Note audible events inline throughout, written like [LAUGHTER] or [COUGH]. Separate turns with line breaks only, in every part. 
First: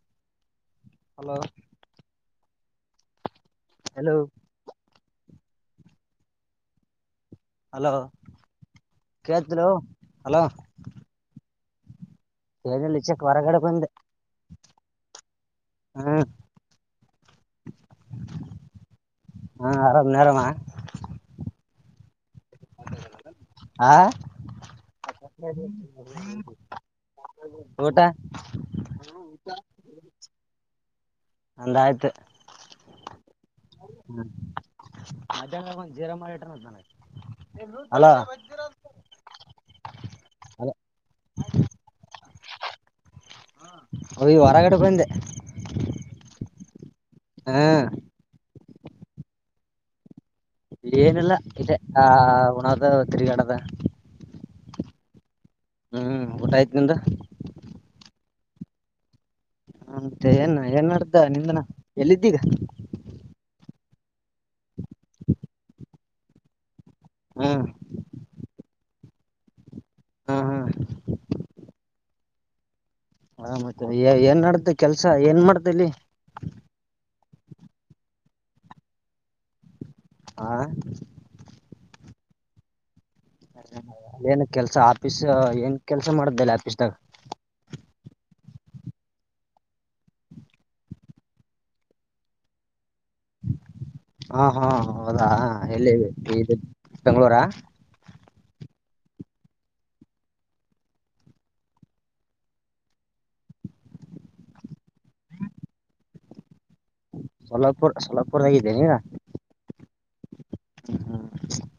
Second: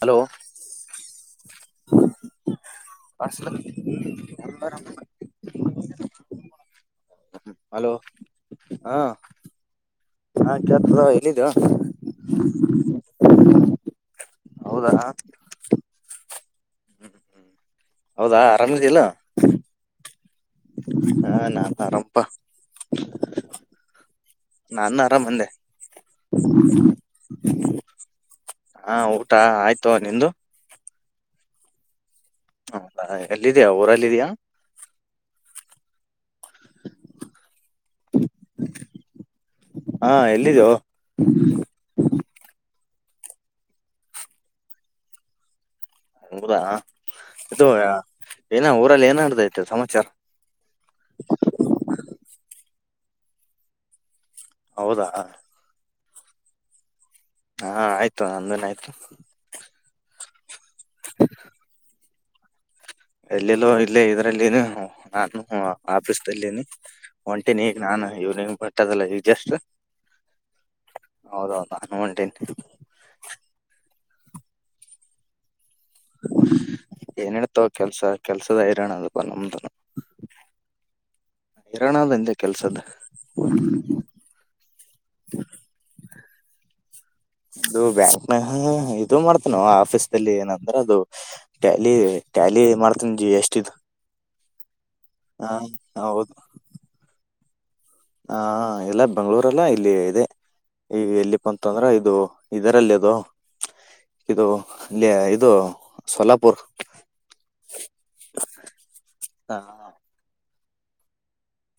Hello
hello
ಅರ [UNINTELLIGIBLE] hello ಹಾ
ಕೇಳ್ತಿಲ್ಲೋ
ಹಾ ್ಯಾತದ ಎಲ್ಲಿದ್ದ
ಕನಲ್ಲಿ ಚಕ್ ಹೊರಗಡೆ ಬಂದೆ
ಹೌದಾ
ಹ್ಮ
ಹೌದಾ ಆರಾಮಿದಿಲ್ಲ
ನೀನರಮ
ಆರಾಮು
ಆ
ನಾನು ಆರಾಮಂದೆ
ಊಟ
ಹಾ ಊಟ ಆಯ್ತು ನಿಂದು
ನಂದ ಆಯ್ತು
ಹೌದಾ ಎಲ್ಲಿದ್ಯಾ ಊರಲ್ಲಿ ಇದೀಯಾ
[UNINTELLIGIBLE] ಹಲೋ
ಹಾ ಎಲ್ಲಿದ್ದೋ
ಯ ಹೊರಗಡೆ ಬಂದೆ
ಹೌದ
ಹಾ
ಏನಾ ಊರಲ್ಲಿ ಏನಡ್ದೈತೆ ಸಮಾಚಾರ
ಏನಿಲ್ಲ ಇದೆ ಆ ಹಣ ಅದ ತಿರುಗಾಡಿದ
ಹೌದಾ
ಹ್ಮ್ ಊಟ ಆಯ್ತ ನಿಂದ
ಹಾ ಆಯ್ತು ಆಮೇಲೆ ಆಯ್ತು
ಮತ್ತೆ ಏನ್ ಏನ್ ನಡ್ದ ನಿಂದನ ಎಲ್ಲಿದ್ದೀಗ
ಎಲ್ಲೆಲ್ಲೋ ಇಲ್ಲೇ ನ ಆಫೀಸ್ ಅಲ್ಲಿನಿ ಒಂಟೆನ್
ಹ್ಮ್
ಈಗ ನಾನು ಇವ್ನ ಬಟ್ಟದಲ್ಲ ಜಷ್ಟ
ಹ್ಮ್ ಹ್ಮ್
ಹೌದೌದಾ ನ ಒಂಟನಿ ಹ [INAUDIBLE]
ಹ ಮತ್ತ ಏನ್ ನಡೆದದ್ದೇ ಕೆಲಸ ಏನ್ ಮಾಡತ ಇಲ್ಲಿ
ಏನ್ ಹಳ್ತಾವ ಕೆಲ್ಸ ಕೆಲ್ಸದ ಹೈರಾಣ ಅದು ಬ ನಮ್ದನ
ಆ
ಅದಂದೆ ಕೆಲ್ಸದ
ಅಏನ್ ಕೆಲ್ಸ ಆಫೀಸ್ ಏನ್ ಕೆಲ್ಸ ಕೆಸ ಮಾಡ್ದೇಲ್ಲ ಆಫೀಸ್ ದಾಗ್
ಇದು ಬ್ಯಾಂಕ್ನ ಇದು ಮಾಡ್ತ ನಾವು ಆಫೀಸಲ್ಲಿ ಏನಂದ್ರ ಅದು ಟ್ಯಾಲಿ ಟ್ಯಾಲಿ ಮಾಡ್ತ
ಹಾ ಹಾ ಹೌದಾ
ಹ
ಎಲ್ಲಿ
ಹೌದು
ಇದು ಬೆಂಗಳೂರು
ಹ ಎಲ್ಲ ಬೆಂಗಳೂರ ಅಲ್ಲಾ ಇಲ್ಲಿ ಇದೆ ಈ ಎಲ್ಲಿಪ್ಪ ಅಂತಂದ್ರ ಇದು ಇದರಲ್ಲಿ ಅದು ಇದು ಇಾ ಇದು ಸೋಲಾಪುರ್
ಸಲಪುರ್ ಸೋಲಪುರ್ದಾಗಿದ್ದೇನ ಹ
ಹ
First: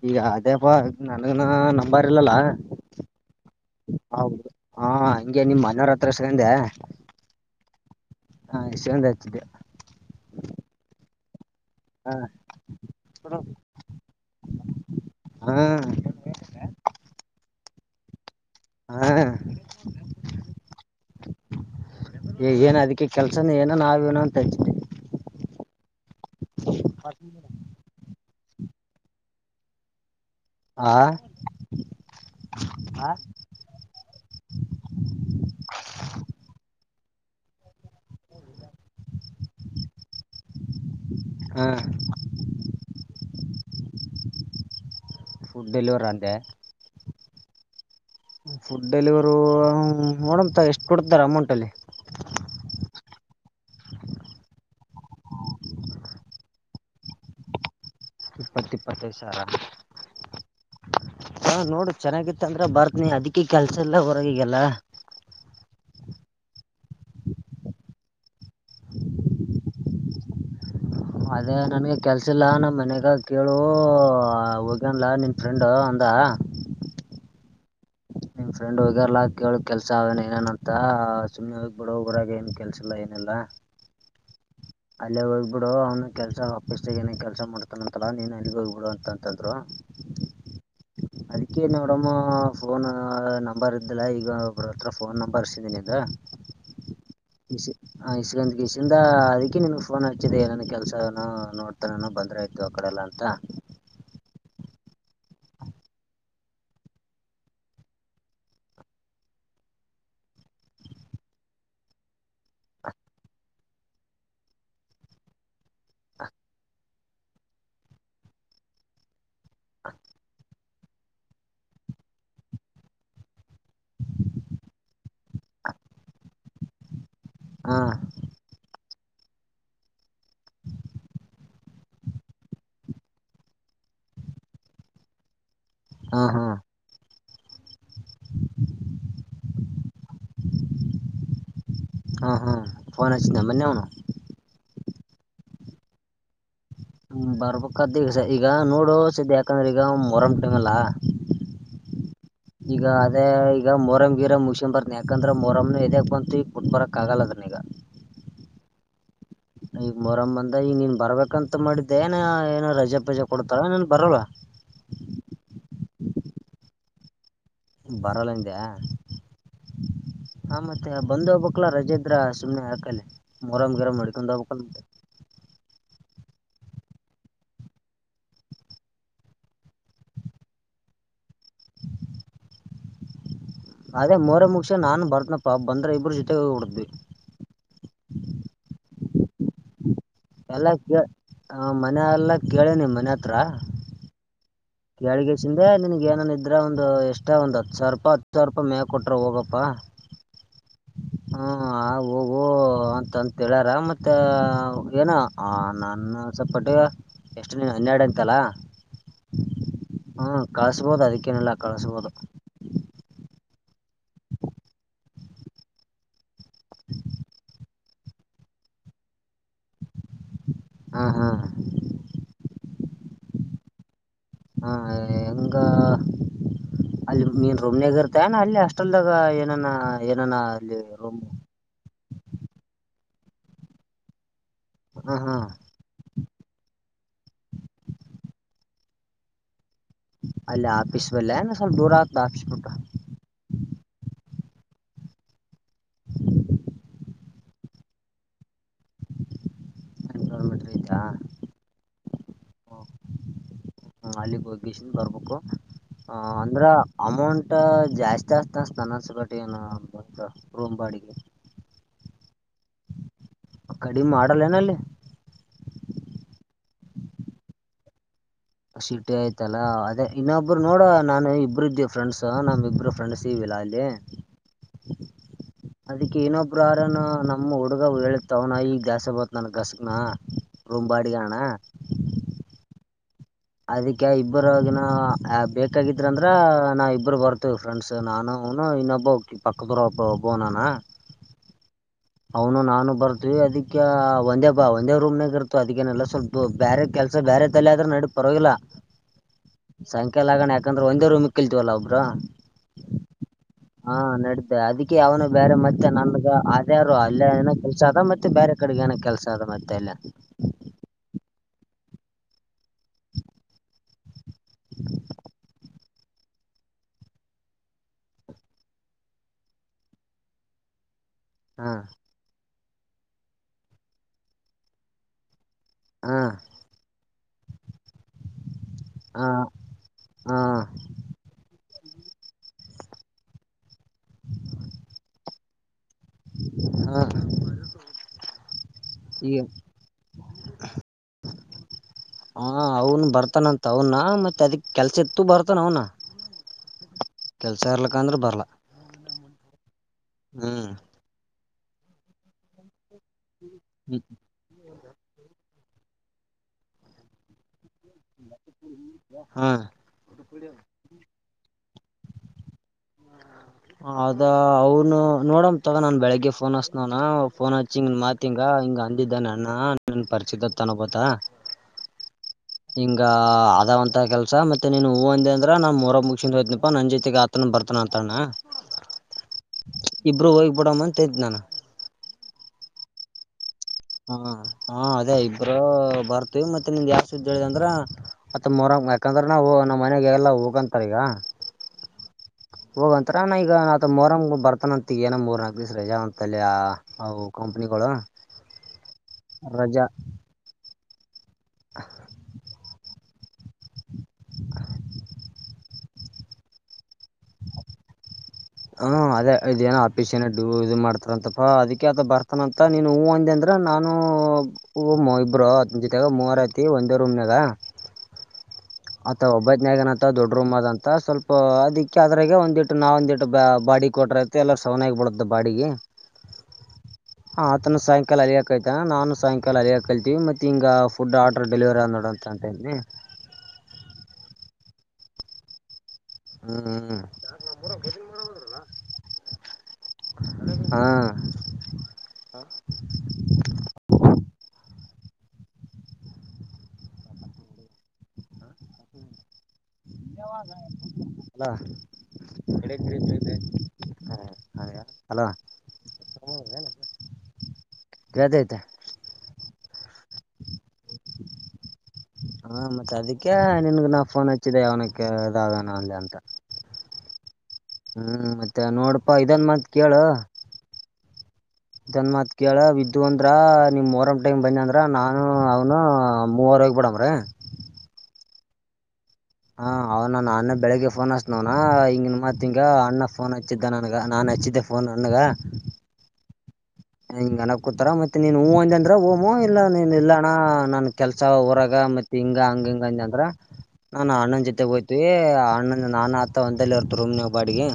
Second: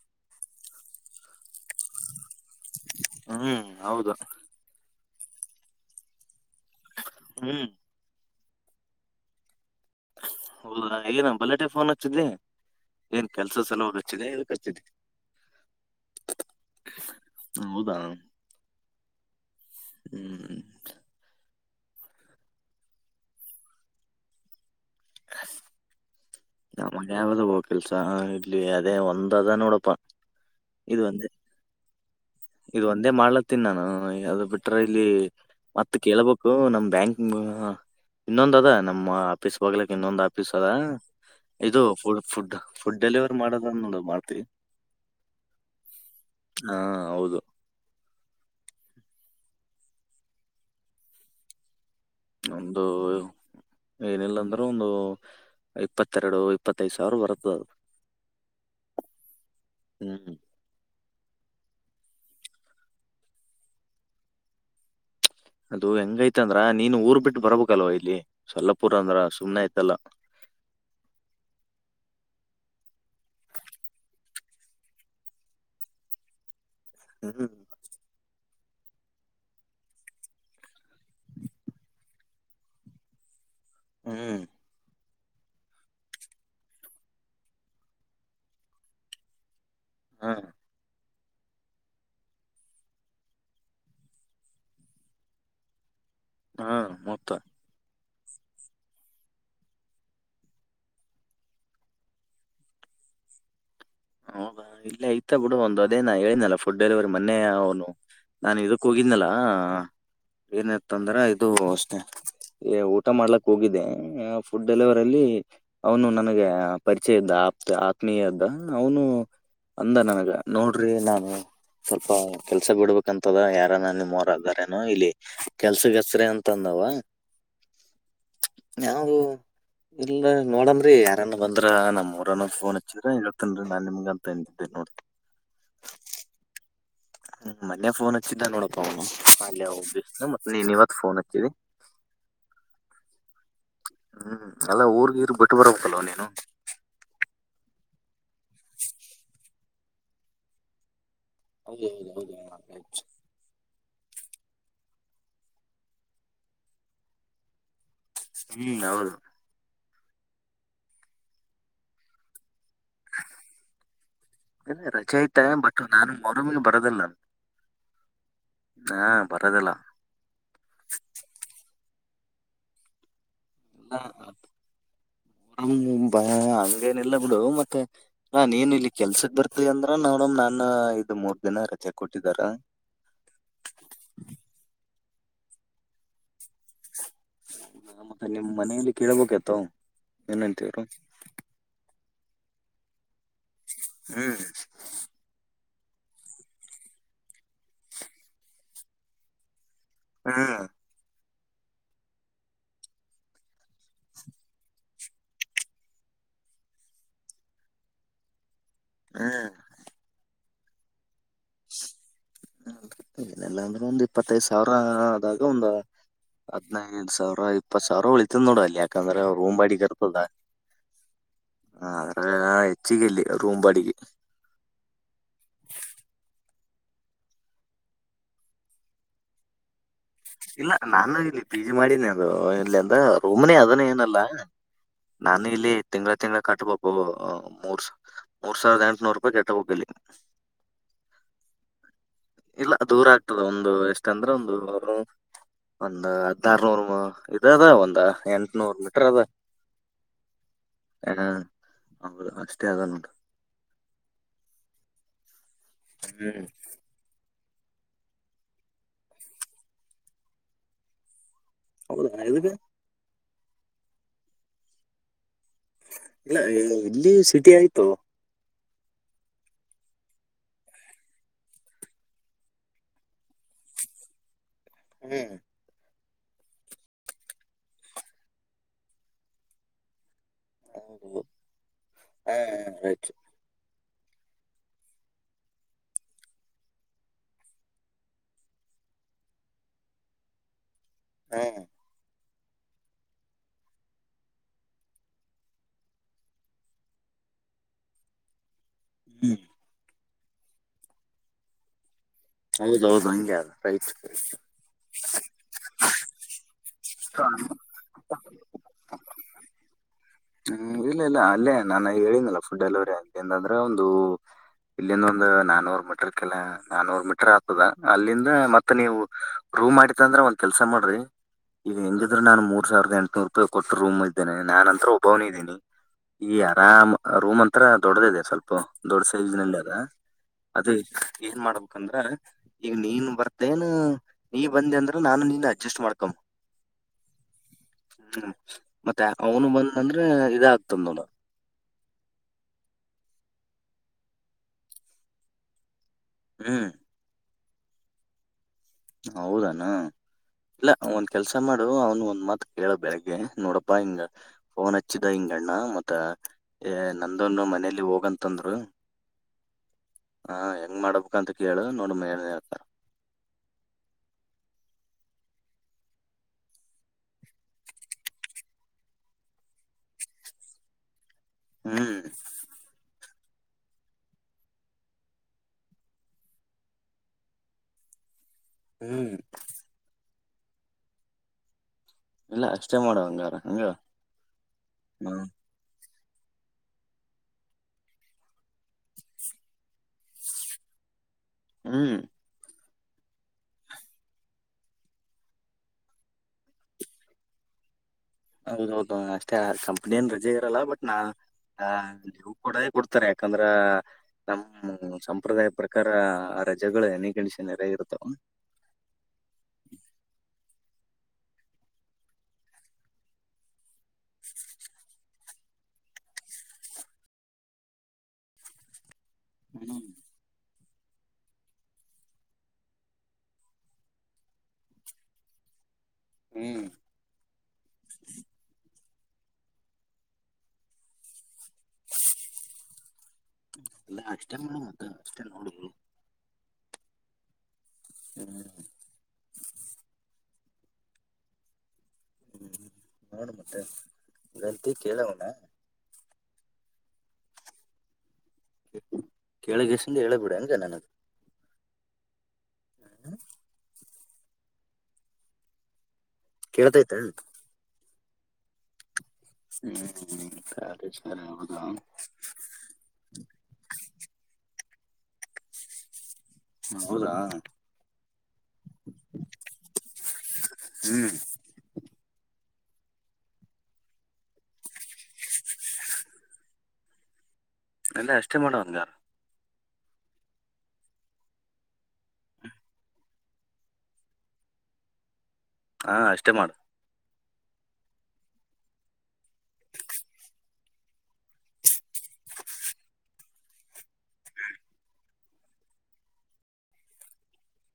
ಈಗ ಅದೇಪ ನನ್ಗನ ನಂಬರ್ ಇಲ್ಲಲ್ಲ
ಹ್ಮ್ ಹೌದು
ಹಾ ಹಿಂಗೆ ನಿಮ್ಮ್ ಮನೆಯವರ ಹತ್ರಸಗಂದೆ
ಹ್ಮ್
ಹಾ ಯಶಂದ ಹಚ್ಚಿದ್ದ
ಹೌದಾ ಹ ನ [UNINTELLIGIBLE] ಬಲಾಟೆ ಫೋನ್
ಹ
ಹಚ್ಚಿದ್ಿ ಏನ್ ಕೆಲ್ಸ ಸಲುವಾಗಿ ಹಚ್ಚಿದೆ ಇದಕ್ ಹಚ್ಚಿದ್ಿ
ಹಾ
ಹ ಹೌದಾ
ಹಾ
ಹ್ಮ್
ಏನ ಅದಕ್ಕೆ ಕೆಲ್ಸನ ಏನ ನಾವೇನೋ ಅಂತ ಹತಿನಿ
ಕ ಸ [UNINTELLIGIBLE] ನಮಗೆ ಯಾವದ ಹೋ ಕೆಲ್ಸಾ ಇಲ್ಲಿ ಯ ಅೇ ಒಂದಾದಾನೋಡಪ
ಆ
ಇ ಒಂದೇ
ಹಾ
ಮಾಡ್ಲತ್ತೀನ್ಿ ನಾನು ಅದು ಬಿಟ್ರ ಇಲ್ಲಿ ಮತ್ ಕೇಳ್ಬೇಕು ನಮ್ ಬ್ಯಾಂಕ್ ಹ ಇನ್ನೊಂದ್ ಅದ ನಮ್ಮ ಆಫೀಸ್ ಬೋಗ್ಲಿಕ್ ಇನ್ನೊಂದ್ ಆಫೀಸ್ ಅದ ಇದು ಡ್ ಫುಡ್ ಫುಡ್ ಡೆಲಿವರಿ ಮಾಡದನ್ನ ಮಾಡ್ತಿೀವಿ
ಫುಡ್ ಡೆಲಿವರ್ ಅಂತೆ
ಹೌದು
ಫುಡ್ ಡೆಲಿವರು ನೋಡಮ ತಡಿ ಎಷ್ಟು ಕೊಡ್ತಾರ ಅಮೌಂಟ ಅಲ್ಲಿ
ಒಂದು ಏನಿಲ್ಲ ಅಂದ್ರೆ ಒಂದು ಇಪ್ಪತ್ತೆರಡು ಇಪ್ಪತ್ತೈದು ಸಾವಿರ ಬರುತ್ತದ ಅದು
ಇಪ್ಪತ್ತಪ್ಪತ್ತೈದು ಸಾವಿರ
ಹ್ಮ್
ಹಾ ನೋಡ ಚೆನ್ನಾಗಿತ್ತ ಅಂದ್ರ ಬರ್ತ್ನಿ ಅದಕ್ಕೆಿ ಕೆಲ್ಸ ಎಲ್ಲ ಹೊರಗಗೆಲ್ಲ
ಅದು ಹೆಂಗೈ್ತಂದ್ರ ನೀನು ಊರ್ ಬಿಟ್ಟು ಬರ್ಬೇಕಲ್ವ ಇಲ್ಲಿ ಸಲ್ಲಪುರ್ ಅಂದ್ರ ಸುಮ್ನೆ ಆಯ್ತಲ್ಲ
ಅದೇ ನನ್ಗೆ ಕೆಲ್ಸಿಲ್ಲ ನಮ್ಮ ಮನೆಗ ಕೇಳು ಹೋಗ್ಯನಲ ನಿನ್ ಫ್ರೆಂಡ್ ಅಂದ
ಹ್ಮ
ನಿನ್್ ಫ್ರೆಂಡ್ ಹಗಲ್ಲಾ ಕೇಳಕ್ ಕೆಲ್ಸ ಅವೇನ್ ಏನೇನಂತ ಸುಮ್ಮ್ನೆ ಬಡರಾಗ ಏನ್ ಕೆಲ್ಸ ಇಲ್ಲ ಏನಾ ಇಲ್ಲ
ಹ್ಮ್
ಅಲ್ಲ ಹೋಗ್ಬಿಡು ಅವ್ನು ಕೆಲ್ಸ ಆಫಪೀಸ್ಾಗ ಏನ ಕೆಲಸ ಮಾಡ್ತಾನ ಅಂತಲಾ ನೀನ್ ಅಲ್ಲಿಗೆ ಹೋಗ್ಬಿಡು ಅಂತಂತಂದ್ರು
ಹಾ
ಅದಕ್ಕೆ ನೋಡಮ್ಮ ಫೋನ್ ನಂಬರ್ ಇದ್ದಲ್ಲ ಈಗ ಒಬ್್ರ ಹತ್ರ ಫೋನ್ ನಂಬರ್ ಇಸಿದೀನಿ ಅ
ಹಾ ಮೊತ್ತ
ಹ ಇಸಗಂದ ಕೆಸಿಂದ ಅದಕೆ ಿ ನಿನ್ಗ್ ಫೋನ್ ಹಚ್ಚಿದೆ ಏನನ್ ಕೆಲ್ಸಾನ ನೋಡ್ತಾನಾನ ಬಂದ್ರಾಯ್ತು ಅಕಡೆಲ್ಲಾ ಅಂತ
ಹಾ ಇಲ್ಲೇ ಐತ ಬಿಡು ಒಂದು ಅದೇನ ಹೇಳನಲ್ಲ ಫುಡ್ ಡೆಲಿವರಿ ಮೊನ್ನೆ ಅವನು ನಾನು ಇದಕ್ ಹೋಗಿದ್ನಲ್ಲ ಏನತ್ತ ಅಂದ್ರ ಇದು ಅಷ್ಟೆ ಏ ಊಟ ಮಾಡ್ಲಕ್ ಹೋಗಿದೆ ಫುಡ್ ಡೆಲಿವರಿ ಅಲ್ಲಿ ಅವನು ನನಗೆ ಪರಿಚಯ ಇದ್ದ ಆಪ್ ಆತ್ಮೀಯ ಇದದ್ದ ಅವನು ಅಂದ ನನಗ ನೋಡ್ ನಡ್ರಿ ನಾನು ಸ್ವಲ್ಪ ಕೆಲ್ಸ ಬಿಡ್ಬೇಕಂತದ ಯಾರ ನ ಮೋರಾರೇನು ಇಲ್ಲಿ ಕೆಲ್ಸ ಹೆಸ್ರ ಅಂತ ತಂದವಾ
ಹಾಂ
ನಾವವು ಇಲ್ಲ ನೋಡನ್್ರರಿ ಯಾರನ್ ಬಂದ ಅ್ರ ನಮ್ಮ್ಊರನ್ನೋ ಅವರ ಫೋನ್ ಹಚ್ಚಿದ್ರ [UNINTELLIGIBLE] ತನ್ರಿ ನಾನ್ ನಿಮ್ಗ ಅಂತ್ ತಂದಿದ್ದೇ ನೋಡ್ರೀ
ಹಾ ಹಾ
ಹ್ಮ್ ಮನ್ನೆ ಫೋನ್ ಹಚ್ಚಿದ್ದ ನೋಡಪ್ಪ ಅವ್ನು ಅಲ್ಲೆಒಬ್ [INAUDIBLE] ಮತ್ತ್ ನೀನ್ ಇವತ್ ಫೋನ್ ಹಚ್ಚಿದ್ದಿ.
ಹ್ಮ್ ಹ್ಮ್್ ಫೋನ್ ಹಚ್ಚಿದ್ನ ಮೋನ್ನೆ ಅವ್ನು.
ನೀರ್ ಬಿಟ್ಟ್ ಬರ್ಬೇಕಲ್ವ ನೀನು.
ಹ್ಮ್ ಬರ್ಬೇಕ್ಆದ್ದೆ ಈಗ ನೋಡು ಸಿದ್ದ ಯಾಕಂದ್ರೆ ಈಗ ಮೋರಂ ಟೈಮಲ್ಲಾ.
[INAUDIBLE]
ಅದೇ
[UNINTELLIGIBLE]
ಈಗ ಮೊರಂ ಗೀರಂ ಮುಗಿಸ್ ಬರ್ತಿನ್ ಯಾಕಂದ್ರೆ ಮೊರಮ್ನ ಎದಕ್ [INAUDIBLE] ಈಗ ಕುಟ್ ಬರಕ್ ಆಗಲ್ಲಾದನ್ ಈಗ
ಹ್ಮ್ ಹೌದು.
ಈಗ ಮೊರಾಮ್ ಬಂದ ಈಗ ನೀನ್ ಬರ್ಬೇಕಂತ್ ಮಾಡಿದ್ದೆ ಏನಾ ಏನಾರ್. ರಜೆ ಪಜೆ ಕೊಡ್ತಾರ ನೀನ್ ಬರಲ್ವಾ.
ಅ ನಾನು ಮರುಮಿಗೆ ಬರೋದಿಲ್ಲ
ಬರಲ್ಲಂದ
ಹಾ ಬರೋದಿಲ್ಲ
ಆ ಮತ್ತೆ ಬಂದ ಹಬಕ್ಲ್ಲ ರಜೆ ಹ ಸುಮನೆ ಹರಕ್ಕಲ್ಲೆ ಮರಮ ಗರಾಮ ಮಾಡಡಿಿಕಂದಾವಕ ಮಂತೆ
ಾ ಹಂಗೇನಿಲ್ಲ ಬಿಡು ಮತ್ತೆ ನಾ ನೀನ್ ಇಲ್ಲಿ ಕೆಲ್ಸದ ಬರ್ತ ಅಂದ್ರ ನೋಡಮ ನಾನ ಇ ಮೂರ್ ದಿನ ರಜೆ ಕೊಟ್ಟಿದಾರ
ಅದೇ ಮೊರ ಮುಗಸ ನಾನು ಬರ್ತನಪ್ಪಾ ಬಂದ್ರೆ ಇಬ್ಬರು ಜೊತೆಗೋಗಿಡದ್ವಿ
ಹ ಮತ್ತೆ ನಿಮ್ ಮನೆಯಲ್ಲಿ ಕೇಳಬೇಕತ
ಎಲ್ಲ ಮ [UNINTELLIGIBLE] ಮನ ಎಲ್ಲ ಕೇಳನೆಿ ಮನೆ
ಹ್ಮ್
ಕಳಗಸಿಂದೆ ನಿನ್ಗ ಏನನ್ ಇದ್ರ ಒಂದ್ ಎಷ್ಟೇ ಒಂದ್ ಹತ್ತು ಸಾವಿ ರೂಪಾ ಹತ್ತು ಸಾವಿರ ರೂಪಾಯ ಮೇ ಕೊಟ್ರ ಹೋಗಪ್ಪಾ
ಹಾ
ಹಾ ಆ ಹೋಗು ಅಂತಂತಳ್ಯಾರ ಮತ್ತ ಏನು ನನ್ನ ಸಪಟ್ಟ ಎಷ್ಟು ಹನ್ನೆರಡು ಅಂತಲ್ಲ
ಹ್ಮ್
ಕಳಸ್ಬೋದು ಅದಕ್ಕೆ ಕೆನೆಲ್ಲ ಕಳಿಸುವುದು
ಇೆಲ್ಲಾಂದ್ರೆ ಒಂದ್ ಇಪ್ಪತ್ತೈ್ ಸಾವಿರ ಆದಾಗ ಒಂದು ಹದ್ಿನೈದು ಸಾವಿರ ಆಯ್ತು ಇಪ್ಪತ್ತ್ ಸಾವ್ರ ಉಳಿತ್ ನೋಡ ಅಲ್ಲಿ ಯಾಕಂದ್ರೆ ರೂಮ್ಾಡಿಗೆ ಇರ್ತದ
ಹಾ ಹಾ
ಚ್ಚಗ ಇಲ್ಲಿ ರೂಮಂಬಾಡಿಗೆ
ಹ್ಮ್ ಹೆಂಗ ಅಲ್ಲಿ ಮನ್ ರೂಮ್ನ್ಗ ಇರ್ತನ ಅಲ್ಲಿ ಅಷ್ಟಟೆಲ್ದಾಗ ಏನಾನ
ಇಲ್ಲ ನಾನು ಇಲ್ಲಿ ಪಿ ಜಿ ಮಾಡಿನಿ ಅದು ಇಲ್ಲಿ ಅಂದ ರೂಮನೆ ಅದನ್ನ ಏನಲ್ಲಾ
ಹ್ಮ್ ಹ್ಮ್
ನಾನು ಇಲ್ಲಿ ತಿಂಗಗಳ ತಿಂಗಗಳ ಕಟ್ಬೇಕು ಮೂರ್ ಮೂರ್ ಸಾವಿದ ಎಂುನೂ ರಪಾಯ ಕಟ್ಟಬೇಕು ಇಲ್ಲಿ
ಅಲ್ಲ ಆಫೀಸ್ ಬಲ್ಲ ಏನ ಸ್ವಲ್ಪ ದೂರ ಆಗ್ತ ಆಫೀಸ್ ಬಿಟ್ಟ
ಅವರ [UNINTELLIGIBLE] ಒಂದ್ ಹದಾರ್ನೂರ್ ಅ ಅದ ಒಂದ ಎಂ [INAUDIBLE] ನೂರು ಮೀಟರ್ ಅದ
ಎಂಟುನೂರು ಮೀಟರ್ ಐತಾ
ಹಾ ಹ ಅಷ್ಟ ಆಗಲು
ಹ್ಮ ಅಲ್ಲಿ ಬಗೀೇಶ್ನ್ ಬರ್ಬೇಕು ಹ
ಹ್ಮ್
ಅಂದ್ರ ಅಮೌಂಟ್ ಜಾಸ್ತಿ ಅಸ್ತ ಅತಾನಸಗಟ ಏನು ರೂಮ್ ಬಾಡಿಗೆ
ಹದ ಇದಕ್ಕೆ
ಕಡಿಮೆ ಮಾಡಲ್ಲೇಏನ ಅಲ್ಲಿ
ಇಲ್ಲಏನು ಇಲ್ಲಿ ಸಿಟಿ ಆಯ್ತು
ಶಿಟ್ಟಿ ಆಯ್ತಲ್ಲಾ ಅದೇ ಇನ್ನೊಬ್ರು ನೋಡ ನಾನು ಇಬ್ಬರು ಇದ್ದೀ ಫ್ರೆಂಡ್ಸ್ ನಮಿ ಇಬ್ಬರು ಫ್ರೆಂಡ್ಸ್ ಇವಿಲ್ಲಾ ಅಲ್ಲಿ
ಹ್ಮ್
ಅದಿಕ್ ಏನೊಬ್ರು ಆರನು ನಮ್ಮ್ ಹುಡುಗ ಹೇಳತ್ವ್ನ ಈಗ್ ದ್ಯಾಸ ಬತ್ ನನ್ ಗಸಗನ
ಹೌದು
ರೂಮಂಬಾಡಿಿಯಾನ
ಹಾ [INAUDIBLE]
ಅದಕ್ಕೆ ಇಬ್ಬರಗನ ಬೇಕಾಗಿದ್ರ ಅಂದ್ರ ನಾ ಇಬ್ಬರು ಬರ್ತೇವ ಫ್ರೆಂಡ್ಸ್ ನಾನುನು ಇನ್ನೊಬ್ಬ ಪಕ್ಕದರ ಒಬ್ಬಬನಾನ
ಹ್ಮ
ಅವನು ನಾನು ಬರ್ತವಿ ಅದಿ ಒಂದೇ ಬಾ ಒಂದೇ ರೂಮ್ನಾಗ ಇರ್ತ ಅದಕ್ಕೇನೆಲ್ಲ ಸ್ವಲ್ಪ ಬೇರೆ ಕೆಲ್ಸ ಬೇರೆ ತಲೆ ಆದ್ರ ನಡಕ್ ಪರವಾಗಿಲ್ಲ
ಹ್ಮ್
ಸಂಖ್ಯೆ ಆಗಣ ಯಾಕಂದ್ರ ಒಂದೇೂಮ್ ಕಲ್ತವಲ್ಲ ಒಬ್ರು
ಹೌದೌದು ಹಂಗೆ ಅದ ರೈಟ್
ಹಾ ನಡ್ದ ಅದಕ್ಕೆ ಅವನು ಬೇರೆ ಮತ್ತೆ ನನ್ಗ ಆ ಅಲ್ಲ
ಹಾ
ಏನ ಕೆಲ್ಸ ಅದ ಮತ್ತೆ ಬೇರೆ ಕಡೆಗೆ ಏನ ಕೆಲ್ಸ ಅದ ಮತ್ತೆ ಎಲ್ಲ
ಹ್ಮ್ ಇಲ್ಲ ಇಲ್ಲ ಅಲ್ಲೇ ನಾನ ಹೇಳನಿಲ್ಲಲ್ಲ ಫುಡ್ ಡೆಲಿವರಿ ಅಂತ ಎಂದ್ರೆ ಒಂದು- ಇಲ್ಲಿಂದ ಒಂದು ನಾನೂರ್ ಮ ಕೆಲ್ಲ ನಾನೂರ್ ಮೀಟರ್ ಆಗ್ತದ ಅಲ್ಲಿಂದ ಮತ್ತತ್ ನೀವು ರೂವ್ ಮಾಡತ್ತ ಅಂದ್ರೆ ಒಂದ್ ಕೆಲ್ಸ ಮಾಡ್ರಿ ಈಗ
ಹಾಂ
ಎಂಗಿದ್ರೆ ನಾನು ಮೂ ಮೂರ್ ಸಾವಿದ ಎಂಟನೂರು ರೂಪಿಟ್ಟ ರೂ್ ಇದ್ದೇ ನುಂತತ್ರ ಒಬ್ಬನಿದ್ದೀಿ
ಹಾಂ
ಈ ಆರಾಮ್ ರೂಮಂತ ಹತ್ರ ದೊಡ್ದಿದೆ ಸ್ವಲ್ಪ ದೊಡ್
ಹಾಂ
ಸೈಜ್ಿನಲ್ಲಿ ಅದ
ಹಾಂ
ಅದೇ ಏನ್ ಮಾಡಬಹುದು ಯಾಕಂದ್ರ ಈಗ ನೀನ್ ಬರ್ತೇನು ನೀ ಬಂದಿ ಅಂದ್ರ ನಾನು ನೀನ್ ಅಡ್ಜಸ್ಟ್ ಮಾಡ್ಕೊ ಹ್ಮ್
ಹಾಂ
ಮತ್ತೆ
ಈಗ
ಅವನು ಬಂದ ಅಂದ್ರೆ ಇದಾಗಗ್ತದ ನೋಡ
ಹ ಅವನ್ ಬರ್ತಾನಂತ ಅವನ ಮತ್ತೆ ಅದಕ್ ಕೆಲ್ಸ ಇತ್ತು ಬರ್ತಾನ ಅವನ.
ಹ್ಮ್.
ಕೆಲ್ಸ ಇರ್ಲಕ್ಕ ಅಂದ್ರ ಬರ್ಲಾ.
ಹೌದಾನ ಇಲ್ಲ ಒಂದ್ ಕೆಲ್ಸ ಮಾಡುದು ಅವನು ಒಂದ್ ಮಾತ್ ಕೇಳೋ ಬಗೆ ನೋಡಪ್ಪಾ
ಹ್ಞೂ
ಹಿಂಗ ಫೋನ್ ಹಚ್ಚಿದ ಹಿಂಗಣ್ಣ ಮೆ ಅ ನಂದೊನ್ನು ಮನಲಿ. ಇಲ್ಲಿ ಹೋಗಂತಂದ್ರು
ಹಾಂ
ಹ ಹೆಂಗ್ ಮಾಡಬೇಕಂತ ಕೇಳ ನೋಡ ಮನ ಹತಾರ.
ಅದ ಅವ್ನು ನೋಡಮ ತಗ ನಾನ್ ಬೆಳಗ್ಗೆ ಫೋನ್ ಹಸ್ನವಾನ ಫೋನ್ ಹಚ್ಚಿಂಗ ಮಾತಿಂಗ ಹಿಂಗ ಅಂದಿದ್ದ ನ ಅಣ್ಣ ನನ್ ಪರಿಚಿತತ್ನಬತ.
ಹ್ಮ್.
ಹಿಂಗ ಅದವಂತ ಕೆಲಸ ಮತ್ತೆ ನೀನು ಹೂವು ಅಂದೆ ಅಂದ್ರ ನಾ ಮರ ಮುಗಸ ಹೋಯ್ತನಪ್ಪ ನನ್ ಜೊತೆಗೆ ಆತನ ಬರ್ತಾನ ಅಂತಣ್ಣ.
ಹ್ಮ್
ಇಬ್ಬರುೂ ಹೋಗ್ಬ ಬಿಡಮ್ಮ ಅಂತ ಇದ್ದ್ ನಾನು.
ಇಲ್ಲ ಅಷ್ಟೇ ಮಾಡುವ ಹಂಗಾರ ಹಂಗ.
ಹಾ ಹಾ ಅದೇ
ಹ್ಮ್
ಇಬ್ರು. ಬರ್ತೀವಿ ಮತ್ತೆ ನಿಮ್ ಯಾವ ಸ್ದ ಹೇಳಿದೆ ಅಂದ್ರೆ ಅತ್ತ ಮೊರ ಯಾಕಂದ್ರೆ ನಾವು ನಮ್ಮ ಮನಯಾಗ ಎಲ್ಲ ಹೋಗಂತಾರೆ ಈಗ.
ಹ್ಮ್.
ಹೋಗಂತರ ನ ಈಗ ನತ ಮೋರಂಗ ಬರ್ತಾನ ಅಂತಗಏನ ಮೂರ್ನಾಾಕು ದಿವಸ ರಜಾ ಅಂತಲ್ಲಿವು ಕಂಪ್ನಿಗಳು.
ಹೌದೌದು ಅಷ್ಟೇ
ರಜಾ
ಕಂಪ್ನಿ ಏ ರಜೆ ಇರಲ್ಲ ಬಟ್. ನಾ. ಹ ನೀವು ಕಡೇ ಕೊಡ್ತಾರೆ ಆಯ್ತು. ಯಾಕಂದ್ರ ನಮ ಸಂಪ್ರದಾಯ ಪ್ರಕಾರ ರಜೆಗಳು ಎನಿ ಕಂಡೀಷನ್ ಎರ ಇರುತ್ತಾವ.
ಹ್ಮ ಅದೇ ಇದೇನೋ ಆಫೀಸ್ ಏನ ಡು ಇ ಮಾಡ್ತ ಂತಪ್ಪಾ ಅದಕ್ಕೆ ಅ ಬರ್ತಾನ ಅಂತ ನೀನ್ ಹೂ ಅಂದ ಅಂದ್ರ ನಾನ ಹ್ಮ್ಮ್. ಒಬ್ೋ ಜೊತೆಾಗ ಮೂವರ ಐತಿ ಒಂದು ರೂಮ್ನಾಗ ಆತ್ತ ಒಬ್ಬಕಿ
ಹ್ಮ್
ಅದನ ಅಂತ ದೊಡ್ಡ ರಮ್ಮ್ ಅಂತ. ಸ್ವಲ್ಪ ಅದಿಕ್ಕೆ ಅದ್ರಾಗೆ ಒಂದ್ಿಟ್ಟು ನಾವ ಒಂದಿಟ್ಟ ಬಾಡಿಗೆ ಕೊಟ್ರಐತೆ ಎಲ್ಲರ ಸವನಾಗಾಗಿ ಬಳತ್ತೆ ಬಾಡಿಗೆ.
ಹ್ಮ್
ಹ ಆತನ ಸಾಯಂಕಾಲ ಅಲಿಯಕ ಆಯ್ತ. ನಾನು ಸಾಯಂಕಾಲ ಹಲಿಯ ಕಲ್ತೀವಿ ಮತ್ತೆ ಹಿಗ ಫುಡ್ ಆರ್ಡರ್ ಡೆಲಿವರಿ ಆಗಿ ನೋಡ ಅಂತ ಅಂತ ಇದನಿ.
ಅಲ್ಲ ಅಷ್ಟೇ ನೋಡ ಮತ್ತ ಅಷ್ಟೇ ನೋಡುದು.
ಹ್ಮ್ ಹ್ಮ್.
[UNINTELLIGIBLE]
ಹಾ.
ಹ್ಮ್ ನೋಡ್ ಮತ್ತೆಂತ ಕೇಳ. ಹಾ. ಹ್ಮ್ಮ್. ಕೆಳಗ್ಗೆಸ ಹೇಳಳ್ಬಿಡ ಅಂದೆ ನನು.
ಅಲ್ಲ. ಕೆಳಗೆ ಇಳಿತೈತೆ. ಹಾ ಹಾಗ ಹಲೋ
ಕೇಳತೈತ
ಕೆಳತೈತೆ
ಹ್ಮ್ [UNINTELLIGIBLE]
ಹಾ ಮತ್ತೆ ಅದಕ್ಕೆ ನಿನ್ಗೆ ನಾ ಫೋನ್ ಹಚ್ಚಿದ್ದೆ ಅವನಕ್ಕೆ- ಇದಾನ ಅಲ್ಲಿ ಅಂತ
ಹೌದ.
ಹ್ಮ್ ಮತ್ತೆ ನೋಡಪಾ ಇದನ್ ಮತ್ ಕೇಳ.
ಹ್ಮ್
ಇದನ್ ಮಾತ್ ಕೇಳ ಬಿದ್ದು ಅಂದ್ರ ನಿಮ್ ಮೂವರಂ ಟೈಮ್ ಬಂದ ಅಂದ್ರ ನಾನು ಅವನು ಮೂವರ ಹೋಗಬಡವ್ರ
ಎಲ್ಲ ಅಷ್ಟೇ ಮಾಡೋನಾ
ಹಾ ಅವ ನಾನ ಅಣ್ಣ ಬೆಳಿಗ್ಗೆ ಫೋನ್ ಹಚ್ಚಸ ಹಿಂಗ ಮತ್ ಹಿಂಗ ಅಣ್ಣ ಫೋನ್ ಹಚ್ಚಿದ್ದ ನನ್ಗ ನಾನನ್ ಹಚ್ಚಿದ್ದೆ ಫೋನ್ ಅಣ್ಣಗ
ಹಾ ಅಷ್ಟೇ ಮಾಡು
ಹಿಂಗ ಅನ ಕೂತಾರ ಮತ್ತೆ ನೀನ್ ಹೂ ಅಂದ ಅಂದ್ರ ಹೂವು ಇಲ್ಲಾ ನೀನ್ ಇಲ್ಲ ಅಣ್ಣ ನನ್ ಕೆಲ್ಸ ಹೊರಾಗ ಮತ್ತತ್ ಹಿಂಗ ಹಂಗ ಹಿಂಗ ಅಂದ ಅಂದ್ರ ನಾ ಅಣ್ಣನನ್ ಜೊತೆ ಹೋಯ್ತಿವಿ ಅಣ್ಣನ ನಾನ ಅತ್ತ ಒಂದಲ್ಲಿ ಇರ್ತ ರಮ್ನ್ ಬಾಡಿಗೆ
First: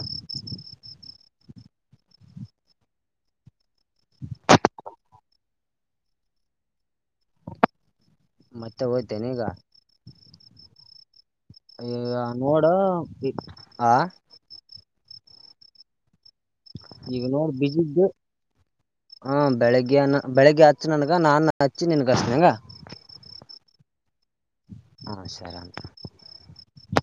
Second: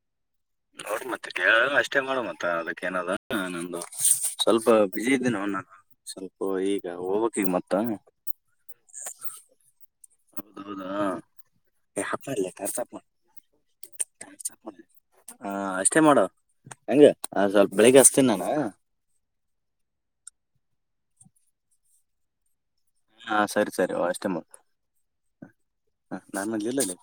ನೋಡ್ ಮತ್ತೆ ಅಷ್ಟೇ ಮಾಡ ಮತ್ತ ಅದಕ್ಕ ಏನದ ನಂದು ಸ್ವಲ್ಪ ಬಿಸಿ ಇದೀನಿ ನಾ ಸ್ವಲ್ಪ ಈಗ ಹೋಗ್ಕ್ ಈಗ ಮತ್ತ
ಮತ್ತೆ ಒಯ್ತೆನೆ ಈಗ
ಹೌದೌದಾ ಏ
ಈಗ
ಹಾಪ್ ಮಾಡ್ಲಿ
ನೋಡ
ಟಾರ್ಚ್ ಆಫ್ ಮಾಡ
ಹ
ಹಾ ಅಷ್ಟೇ ಮಾಡು ಹಂಗ
ಈಗ ನೋಡ್
ಸ್ವಲ್ಪ ಬೆಳಿಗ್ಗೆ ಹಚ್ತೀನಿ ನಾನು
ಬೆಳಿಗ್ಗೆನ ಬೆಳಿಗ್ಗೆ ಅ ಹಚ್ಚು ನನ್ನಗ ಹಚ್ಚಿ ನನ್ ನಿನಗ ಹೆಂಗ.
ಹಾ ಸರಿ ಸರಿ ಅಷ್ಟೆ ಮ
ಹಾ ಸರಿ ಅಣ್ಣ.
ಹ ನಾನಲ್ಲಲ್ಲಿ